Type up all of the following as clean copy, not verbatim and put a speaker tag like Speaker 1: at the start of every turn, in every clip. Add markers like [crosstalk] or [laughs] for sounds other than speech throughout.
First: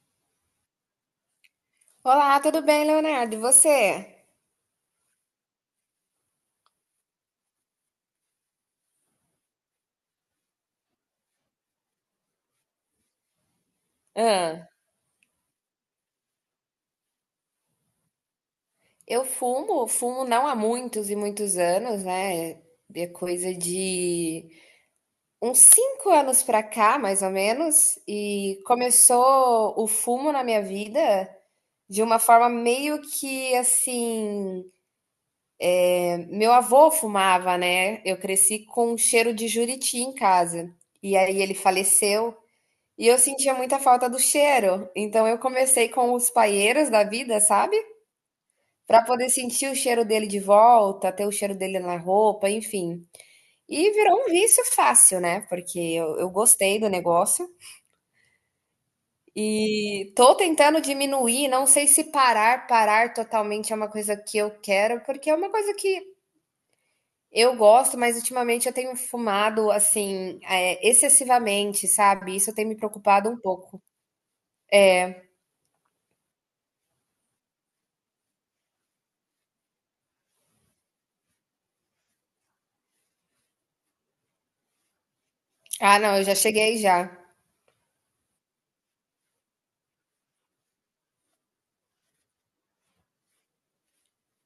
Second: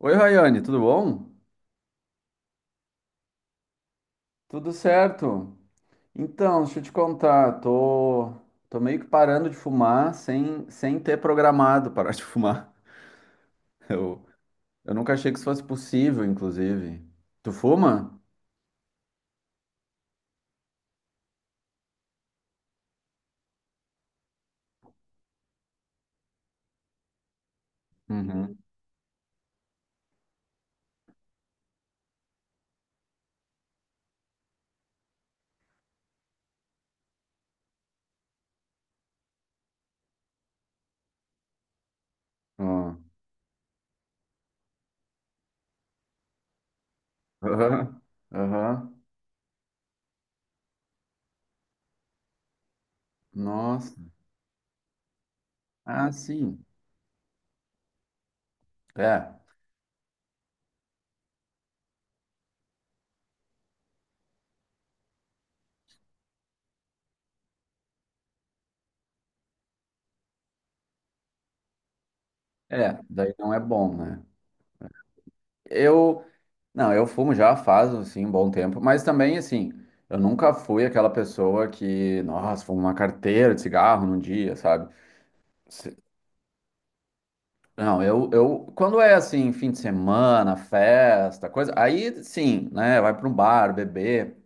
Speaker 1: Oi, Rayane, tudo bom?
Speaker 2: Olá, tudo bem, Leonardo? E você?
Speaker 1: Tudo certo? Então, deixa eu te contar, tô meio que parando de fumar sem ter programado parar de [laughs] fumar. Eu,
Speaker 2: Ah,
Speaker 1: eu nunca achei que isso fosse possível, inclusive. Tu fuma?
Speaker 2: eu fumo, fumo não há muitos e muitos anos, né? É coisa de uns 5 anos pra cá, mais ou menos,
Speaker 1: Uhum.
Speaker 2: e começou o fumo na minha vida de uma forma meio que assim. Meu avô fumava, né? Eu cresci com um cheiro de juriti em casa, e aí ele faleceu.
Speaker 1: Ó.
Speaker 2: E eu sentia muita falta do cheiro, então eu comecei com os paieiros da vida, sabe?
Speaker 1: Aham. Aham.
Speaker 2: Pra poder sentir o cheiro dele de volta, ter o cheiro dele na roupa, enfim. E
Speaker 1: Nossa.
Speaker 2: virou um vício fácil, né? Porque
Speaker 1: Ah,
Speaker 2: eu
Speaker 1: sim.
Speaker 2: gostei do negócio
Speaker 1: É.
Speaker 2: e tô tentando diminuir. Não sei se parar, parar totalmente é uma coisa que eu quero, porque é uma coisa que eu gosto, mas ultimamente eu tenho fumado assim, é, excessivamente, sabe? Isso tem me
Speaker 1: É,
Speaker 2: preocupado
Speaker 1: daí
Speaker 2: um
Speaker 1: não é
Speaker 2: pouco.
Speaker 1: bom, né? Eu, não, eu fumo já faz, assim, um bom tempo, mas também, assim, eu nunca fui aquela pessoa que, nossa, fumo uma carteira de cigarro num dia, sabe? Se-
Speaker 2: Ah, não, eu já cheguei já.
Speaker 1: Não, eu, quando é, assim, fim de semana, festa, coisa, aí, sim, né, vai para um bar, beber,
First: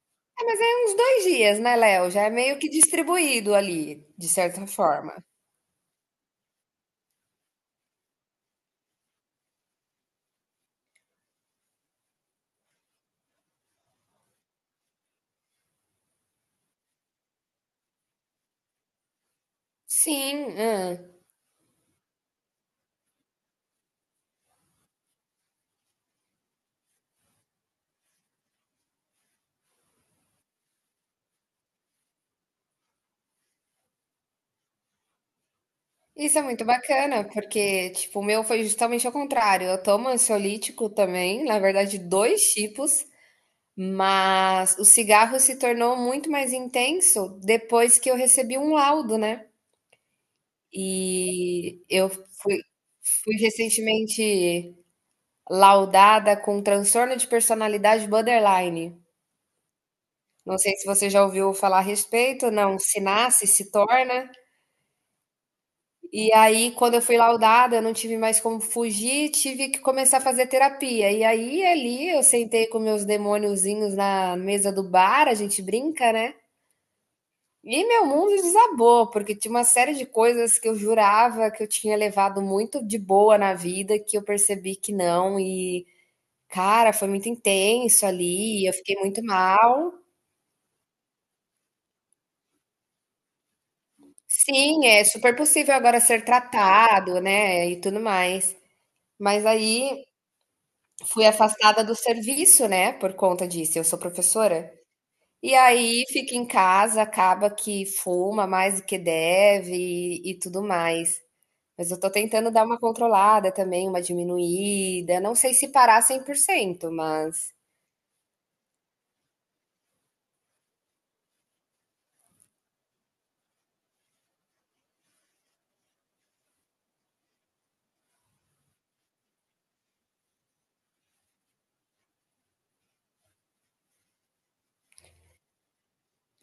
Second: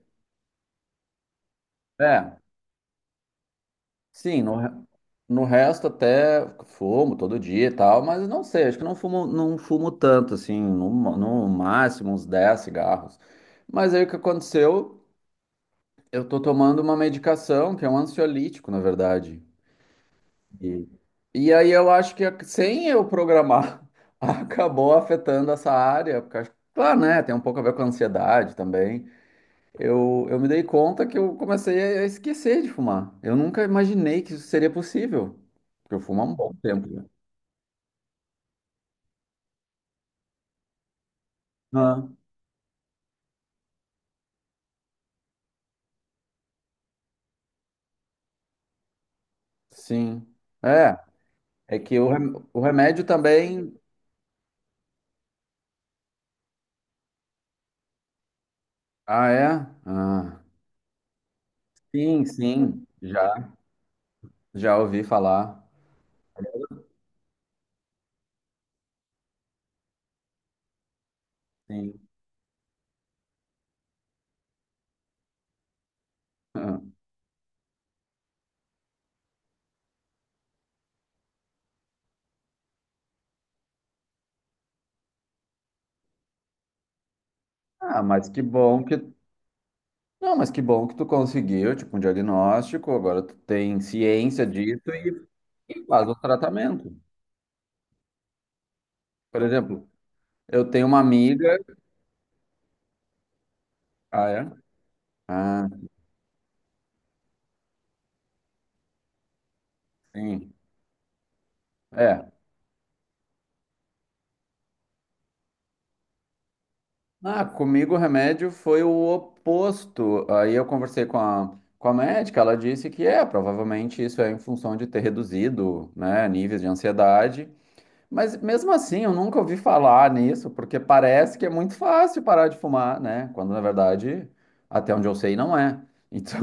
Speaker 2: É, mas é uns 2 dias, né, Léo? Já é
Speaker 1: é,
Speaker 2: meio que distribuído ali, de
Speaker 1: sim,
Speaker 2: certa forma.
Speaker 1: no resto até fumo todo dia e tal, mas não sei, acho que não fumo, não fumo tanto, assim, no máximo uns 10 cigarros. Mas aí o que aconteceu... Eu tô tomando uma medicação que é um ansiolítico, na verdade.
Speaker 2: Sim, hã.
Speaker 1: E, e aí eu acho que sem eu programar, [laughs] acabou afetando essa área, porque acho, claro, né, tem um pouco a ver com a ansiedade também. Eu me dei conta que eu comecei a esquecer de fumar. Eu nunca imaginei que isso seria possível, porque eu fumo há um
Speaker 2: Isso é
Speaker 1: bom
Speaker 2: muito
Speaker 1: tempo, né?
Speaker 2: bacana, porque, tipo, o meu foi justamente ao contrário. Eu tomo ansiolítico também, na verdade,
Speaker 1: Ah,
Speaker 2: 2 tipos, mas o cigarro se tornou muito mais intenso depois que eu recebi um laudo, né.
Speaker 1: sim. É, é
Speaker 2: E
Speaker 1: que
Speaker 2: eu fui
Speaker 1: o remédio
Speaker 2: fui
Speaker 1: também.
Speaker 2: recentemente laudada com um transtorno de personalidade borderline.
Speaker 1: Ah, é? Ah,
Speaker 2: Não sei se você já ouviu falar a
Speaker 1: sim,
Speaker 2: respeito, não,
Speaker 1: sim.
Speaker 2: se nasce, se torna.
Speaker 1: Já ouvi falar.
Speaker 2: E aí, quando eu fui laudada, eu não tive mais como fugir, tive que começar a fazer terapia. E aí,
Speaker 1: Sim.
Speaker 2: ali, eu sentei com meus demôniozinhos na mesa do bar, a gente brinca, né?
Speaker 1: [laughs]
Speaker 2: E meu mundo desabou, porque tinha uma série de coisas que eu jurava que eu tinha levado muito de boa na vida, que eu percebi que não. E, cara, foi muito
Speaker 1: Ah,
Speaker 2: intenso
Speaker 1: mas que
Speaker 2: ali, eu
Speaker 1: bom
Speaker 2: fiquei
Speaker 1: que.
Speaker 2: muito mal.
Speaker 1: Não, mas que bom que tu conseguiu, tipo, um diagnóstico, agora tu tem ciência disso
Speaker 2: Sim, é
Speaker 1: e
Speaker 2: super possível agora
Speaker 1: faz o
Speaker 2: ser
Speaker 1: tratamento.
Speaker 2: tratado, né? E tudo mais.
Speaker 1: Por
Speaker 2: Mas
Speaker 1: exemplo,
Speaker 2: aí
Speaker 1: eu tenho uma
Speaker 2: fui
Speaker 1: amiga.
Speaker 2: afastada do serviço, né, por conta disso, eu sou
Speaker 1: Ah, é?
Speaker 2: professora. E
Speaker 1: Ah,
Speaker 2: aí fica em casa, acaba que fuma mais do que deve e
Speaker 1: sim.
Speaker 2: tudo mais. Mas eu tô
Speaker 1: É.
Speaker 2: tentando dar uma controlada também, uma diminuída. Não sei se parar 100%,
Speaker 1: Ah,
Speaker 2: mas
Speaker 1: comigo o remédio foi o oposto. Aí eu conversei com a médica, ela disse que é, provavelmente isso é em função de ter reduzido, né, níveis de ansiedade. Mas mesmo assim, eu nunca ouvi falar nisso, porque parece que é muito fácil parar de fumar, né? Quando na verdade, até onde eu sei, não é.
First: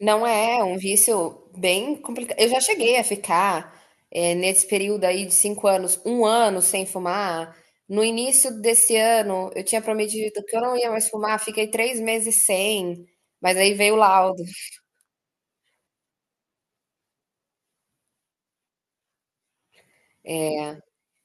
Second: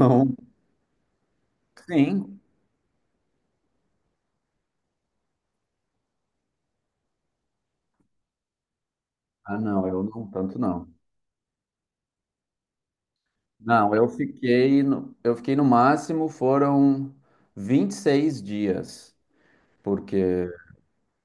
Speaker 2: não é, é um vício
Speaker 1: [laughs]
Speaker 2: bem complicado.
Speaker 1: sim.
Speaker 2: Eu já cheguei a ficar, nesse período aí de 5 anos, um ano sem fumar. No início desse ano,
Speaker 1: Ah,
Speaker 2: eu tinha
Speaker 1: não, eu não,
Speaker 2: prometido que
Speaker 1: tanto
Speaker 2: eu não
Speaker 1: não.
Speaker 2: ia mais fumar, fiquei 3 meses sem, mas aí
Speaker 1: Não,
Speaker 2: veio o laudo.
Speaker 1: eu fiquei no máximo foram 26 dias, porque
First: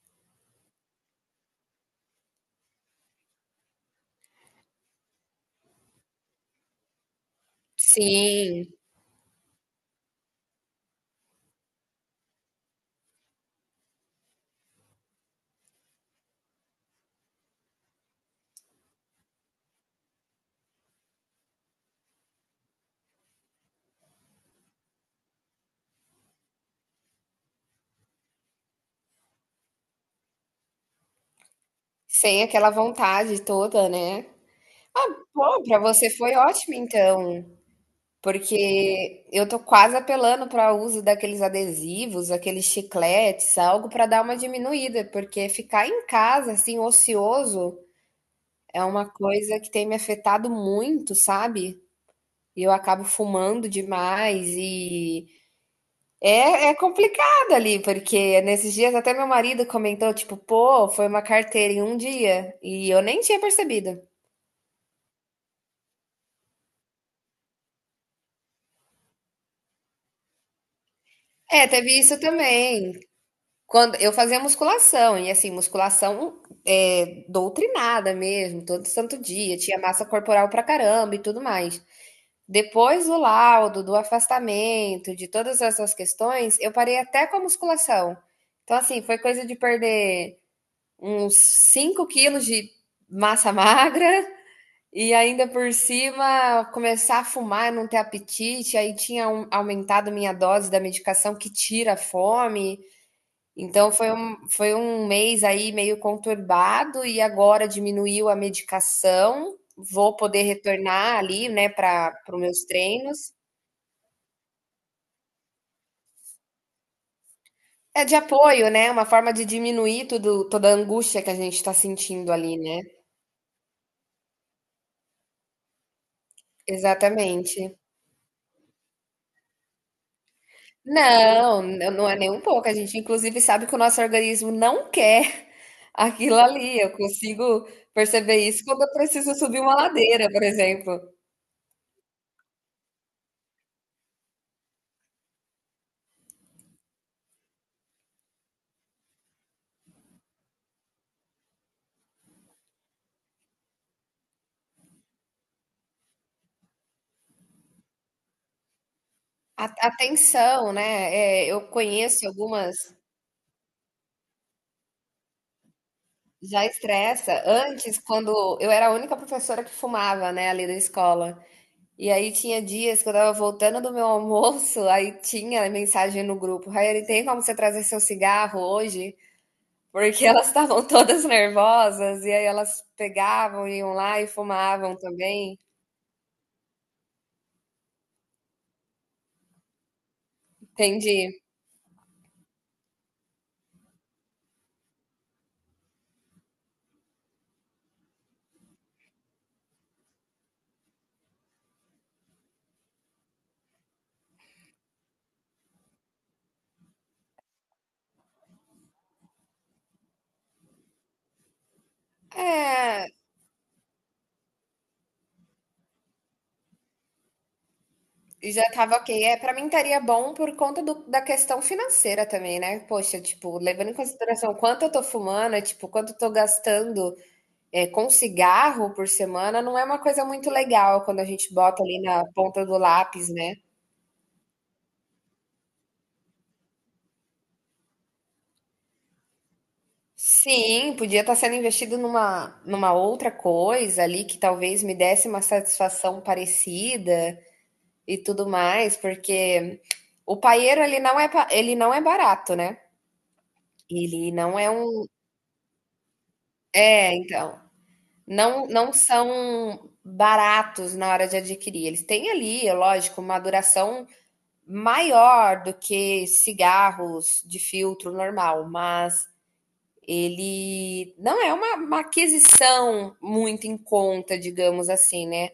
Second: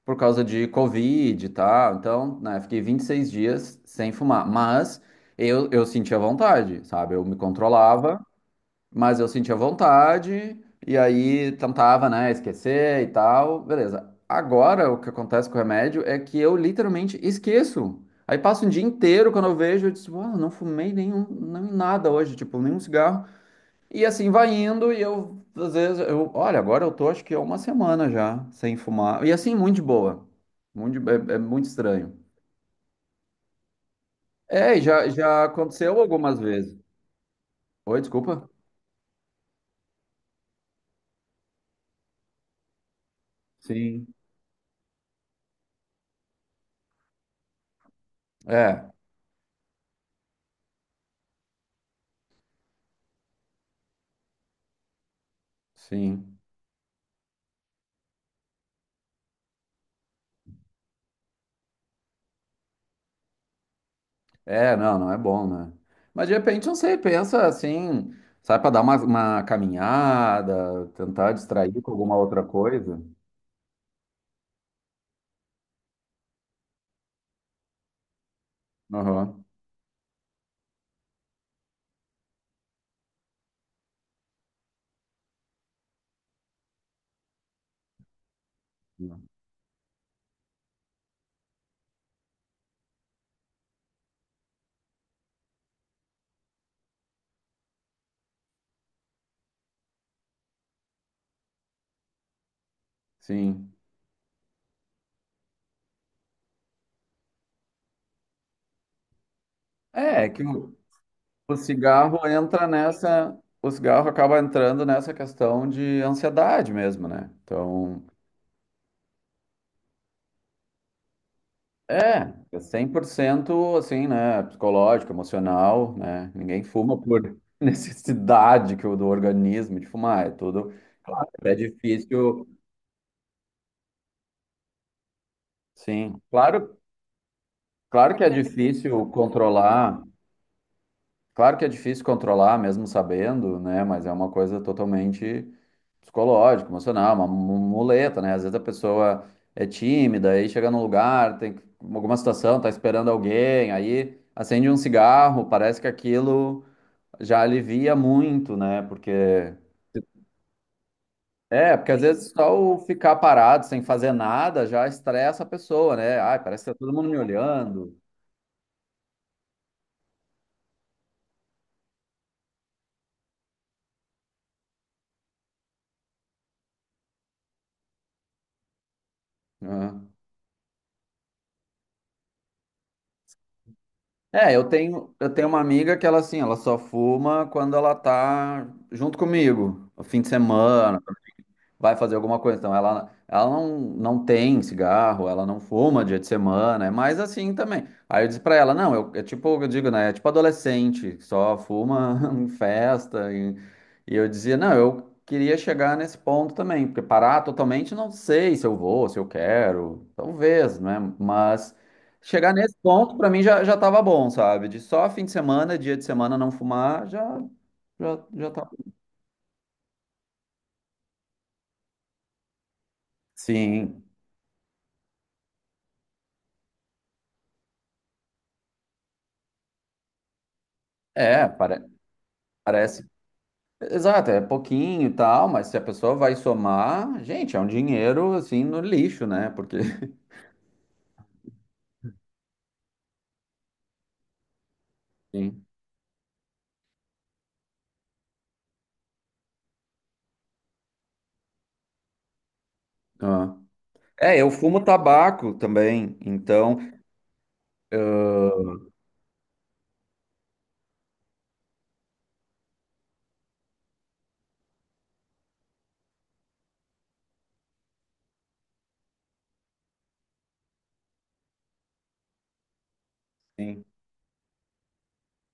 Speaker 1: por causa de Covid e tal. Então, né, fiquei 26 dias sem fumar, mas eu sentia vontade, sabe? Eu me controlava.
Speaker 2: Sim,
Speaker 1: Mas eu sentia vontade, e aí tentava, né, esquecer e tal, beleza. Agora, o que acontece com o remédio é que eu literalmente esqueço. Aí passa um dia inteiro, quando eu vejo, eu disse, uau, não fumei nenhum, nem nada hoje, tipo, nenhum cigarro. E assim vai indo, e eu, às vezes, eu, olha, agora eu tô, acho que há uma semana já, sem fumar. E assim, muito de boa. É, é muito estranho.
Speaker 2: sem aquela vontade toda, né.
Speaker 1: É, já
Speaker 2: Bom, pra
Speaker 1: aconteceu
Speaker 2: você foi
Speaker 1: algumas
Speaker 2: ótimo
Speaker 1: vezes.
Speaker 2: então.
Speaker 1: Oi, desculpa?
Speaker 2: Porque eu tô quase apelando para o uso daqueles adesivos, aqueles chicletes, algo
Speaker 1: Sim.
Speaker 2: para dar uma diminuída, porque ficar em casa, assim, ocioso, é
Speaker 1: É,
Speaker 2: uma coisa que tem me afetado muito, sabe? E eu acabo fumando demais e
Speaker 1: sim.
Speaker 2: é, é complicado ali, porque nesses dias até meu marido comentou, tipo, pô, foi uma carteira em um dia e eu nem tinha percebido.
Speaker 1: É, não, não é bom, né? Mas de repente, não sei, pensa assim, sai pra dar uma caminhada, tentar
Speaker 2: É,
Speaker 1: distrair com
Speaker 2: teve
Speaker 1: alguma
Speaker 2: isso
Speaker 1: outra
Speaker 2: também.
Speaker 1: coisa.
Speaker 2: Quando eu fazia musculação, e assim, musculação é, doutrinada mesmo, todo santo
Speaker 1: Aham.
Speaker 2: dia, tinha massa corporal pra caramba e tudo mais. Depois do laudo, do afastamento, de todas essas questões, eu parei até com a musculação. Então, assim, foi coisa de perder uns 5 quilos de massa [laughs] magra e ainda por cima começar a fumar, não ter apetite, aumentado minha dose da medicação que tira a fome.
Speaker 1: Sim.
Speaker 2: Então foi um mês aí meio conturbado e agora diminuiu a medicação. Vou
Speaker 1: É, é que
Speaker 2: poder retornar ali,
Speaker 1: o
Speaker 2: né, para
Speaker 1: cigarro
Speaker 2: para os meus
Speaker 1: entra
Speaker 2: treinos.
Speaker 1: nessa, o cigarro acaba entrando nessa questão de ansiedade mesmo, né?
Speaker 2: É
Speaker 1: Então,
Speaker 2: de apoio, né? Uma forma de diminuir tudo, toda a angústia que a gente está sentindo
Speaker 1: é,
Speaker 2: ali,
Speaker 1: é
Speaker 2: né?
Speaker 1: 100% assim, né, psicológico, emocional, né? Ninguém fuma por
Speaker 2: Exatamente.
Speaker 1: [laughs] necessidade que o do organismo de fumar, é tudo, é
Speaker 2: Não, não é nem um
Speaker 1: difícil.
Speaker 2: pouco. A gente, inclusive, sabe que o nosso organismo não quer [laughs]
Speaker 1: Sim,
Speaker 2: aquilo
Speaker 1: claro,
Speaker 2: ali. Eu consigo
Speaker 1: claro que é
Speaker 2: perceber isso quando eu
Speaker 1: difícil
Speaker 2: preciso subir uma
Speaker 1: controlar,
Speaker 2: ladeira, por exemplo.
Speaker 1: claro que é difícil controlar, mesmo sabendo, né? Mas é uma coisa totalmente psicológica, emocional, uma muleta, né? Às vezes a pessoa é tímida, aí chega num lugar, alguma situação, tá esperando alguém, aí acende um cigarro, parece que aquilo já alivia muito, né? Porque
Speaker 2: A tensão, né, eu
Speaker 1: é, porque às
Speaker 2: conheço
Speaker 1: vezes só
Speaker 2: algumas
Speaker 1: o ficar parado sem fazer nada já estressa a pessoa, né? Ai, parece
Speaker 2: já
Speaker 1: que tá todo mundo me
Speaker 2: estressa.
Speaker 1: olhando,
Speaker 2: Antes, quando eu era a única professora que fumava, né, ali da escola. E aí tinha dias que eu estava voltando do meu [laughs] almoço, aí tinha mensagem no grupo: "Raiane, tem como você trazer seu cigarro hoje?"
Speaker 1: né?
Speaker 2: Porque [laughs] elas estavam todas nervosas, e aí elas pegavam, iam lá e
Speaker 1: É,
Speaker 2: fumavam
Speaker 1: eu tenho
Speaker 2: também.
Speaker 1: uma amiga que ela assim, ela só fuma quando ela tá junto comigo, no fim de semana,
Speaker 2: Entendi.
Speaker 1: vai fazer alguma coisa. Então, ela não, não tem cigarro, ela não fuma dia de semana, é mais assim também. Aí eu disse pra ela, não, eu, é tipo, eu digo, né, é tipo adolescente, que só fuma [laughs] em festa. E eu dizia, não, eu queria chegar nesse ponto também, porque parar totalmente, não sei se eu vou, se eu quero, talvez, né, mas... Chegar nesse
Speaker 2: É.
Speaker 1: ponto, pra mim, já tava bom, sabe? De só fim de semana, dia de semana não fumar, já
Speaker 2: E já
Speaker 1: tá.
Speaker 2: tava ok. É, para mim estaria bom por conta da questão financeira também, né? Poxa, tipo, levando em
Speaker 1: Sim.
Speaker 2: consideração quanto eu tô fumando, é, tipo, quanto eu tô gastando é, com cigarro por semana, não é uma coisa muito legal quando a
Speaker 1: É,
Speaker 2: gente bota ali na ponta do
Speaker 1: parece.
Speaker 2: lápis, né?
Speaker 1: Exato, é pouquinho e tal, mas se a pessoa vai somar, gente, é um dinheiro assim no lixo, né? Porque. [laughs]
Speaker 2: Sim, podia estar sendo investido numa outra coisa ali que talvez me desse uma
Speaker 1: Sim.
Speaker 2: satisfação parecida e tudo mais, porque o paieiro ele não é, ele não é barato, né?
Speaker 1: Ah.
Speaker 2: Ele
Speaker 1: É, eu
Speaker 2: não é
Speaker 1: fumo
Speaker 2: um.
Speaker 1: tabaco também, então.
Speaker 2: É, então. Não, não são baratos na hora de adquirir. Eles têm ali, é lógico, uma duração maior do que cigarros de filtro normal, mas ele não é uma aquisição muito em
Speaker 1: Sim.
Speaker 2: conta, digamos assim, né?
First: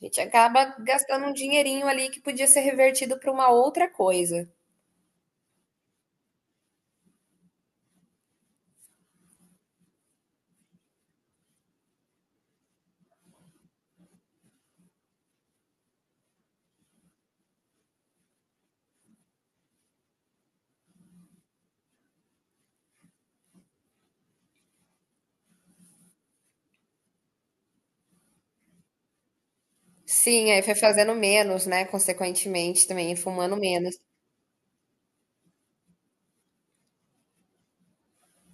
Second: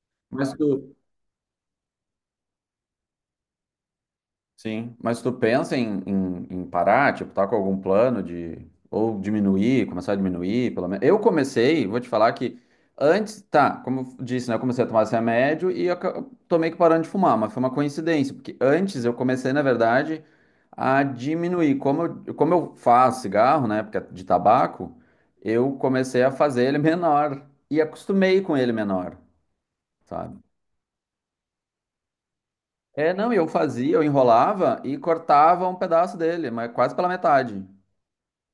Speaker 2: A gente
Speaker 1: Mas
Speaker 2: acaba
Speaker 1: tu,
Speaker 2: gastando um dinheirinho ali que podia ser revertido para uma outra coisa.
Speaker 1: sim, mas tu pensa em, em parar, tipo, tá com algum plano de ou diminuir, começar a diminuir, pelo menos. Eu comecei, vou te falar que antes, tá, como eu disse, né, eu comecei a tomar esse remédio e eu tô meio que parando de fumar, mas foi uma coincidência, porque antes eu comecei, na verdade, a diminuir. Como eu faço cigarro, né, porque é de tabaco, eu comecei a fazer ele menor e acostumei com ele menor, sabe?
Speaker 2: Sim, aí foi fazendo menos, né? Consequentemente
Speaker 1: É,
Speaker 2: também,
Speaker 1: não, e eu
Speaker 2: fumando
Speaker 1: fazia,
Speaker 2: menos.
Speaker 1: eu enrolava e cortava um pedaço dele, mas quase pela metade,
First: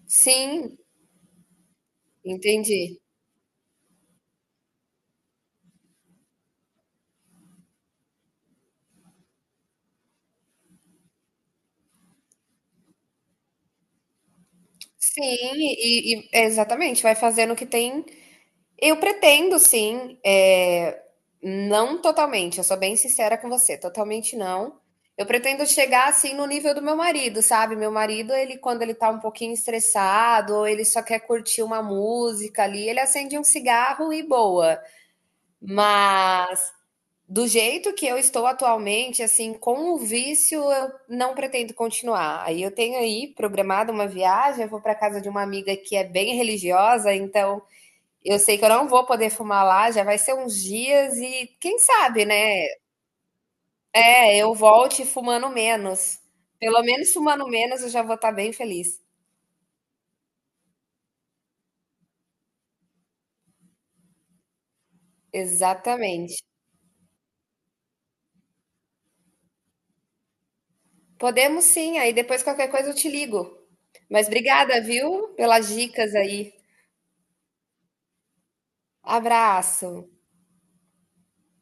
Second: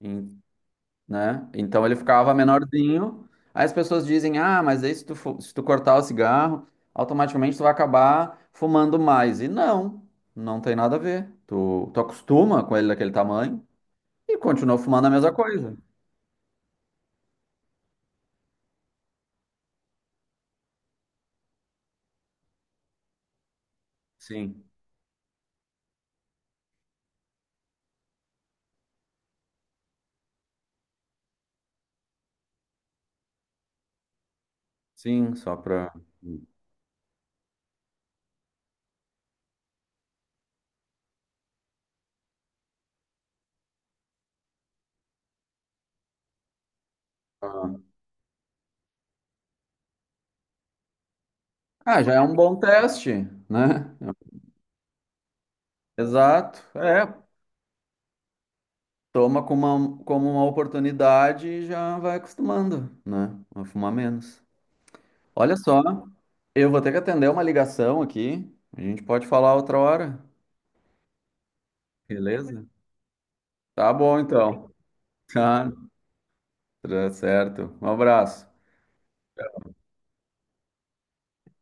Speaker 1: em-
Speaker 2: Sim,
Speaker 1: né? Então ele ficava
Speaker 2: entendi.
Speaker 1: menorzinho. Aí as pessoas dizem, ah, mas aí se se tu cortar o cigarro, automaticamente tu vai acabar fumando mais. E não, não tem nada a ver. Tu acostuma com ele daquele tamanho e continua fumando a mesma
Speaker 2: Sim,
Speaker 1: coisa.
Speaker 2: e, é, exatamente, vai fazendo o que tem. Eu pretendo, sim, é, não totalmente, eu sou bem sincera com você, totalmente
Speaker 1: Sim,
Speaker 2: não. Eu pretendo chegar assim no nível do meu marido, sabe? Meu marido, ele quando ele tá um pouquinho estressado, ou ele só quer curtir uma música ali, ele acende um cigarro e boa.
Speaker 1: sim, só pra...
Speaker 2: Mas do jeito que eu estou atualmente, assim, com o vício, eu não pretendo continuar. Aí eu tenho aí programada uma viagem, eu vou para casa de uma amiga que é bem religiosa, então eu sei que eu não vou poder fumar lá, já vai ser uns dias e quem
Speaker 1: Ah, já é
Speaker 2: sabe,
Speaker 1: um bom
Speaker 2: né?
Speaker 1: teste, né?
Speaker 2: É, eu volte fumando menos.
Speaker 1: Exato.
Speaker 2: Pelo
Speaker 1: É,
Speaker 2: menos fumando menos, eu já vou estar bem feliz.
Speaker 1: toma como uma oportunidade e já vai acostumando, né? A fumar menos. Olha só,
Speaker 2: Exatamente.
Speaker 1: eu vou ter que atender uma ligação aqui. A gente pode falar outra hora,
Speaker 2: Podemos sim, aí depois
Speaker 1: beleza?
Speaker 2: qualquer coisa eu te ligo.
Speaker 1: Tá bom,
Speaker 2: Mas
Speaker 1: então.
Speaker 2: obrigada, viu, pelas
Speaker 1: Tá,
Speaker 2: dicas aí.
Speaker 1: tá certo. Um abraço.
Speaker 2: Abraço.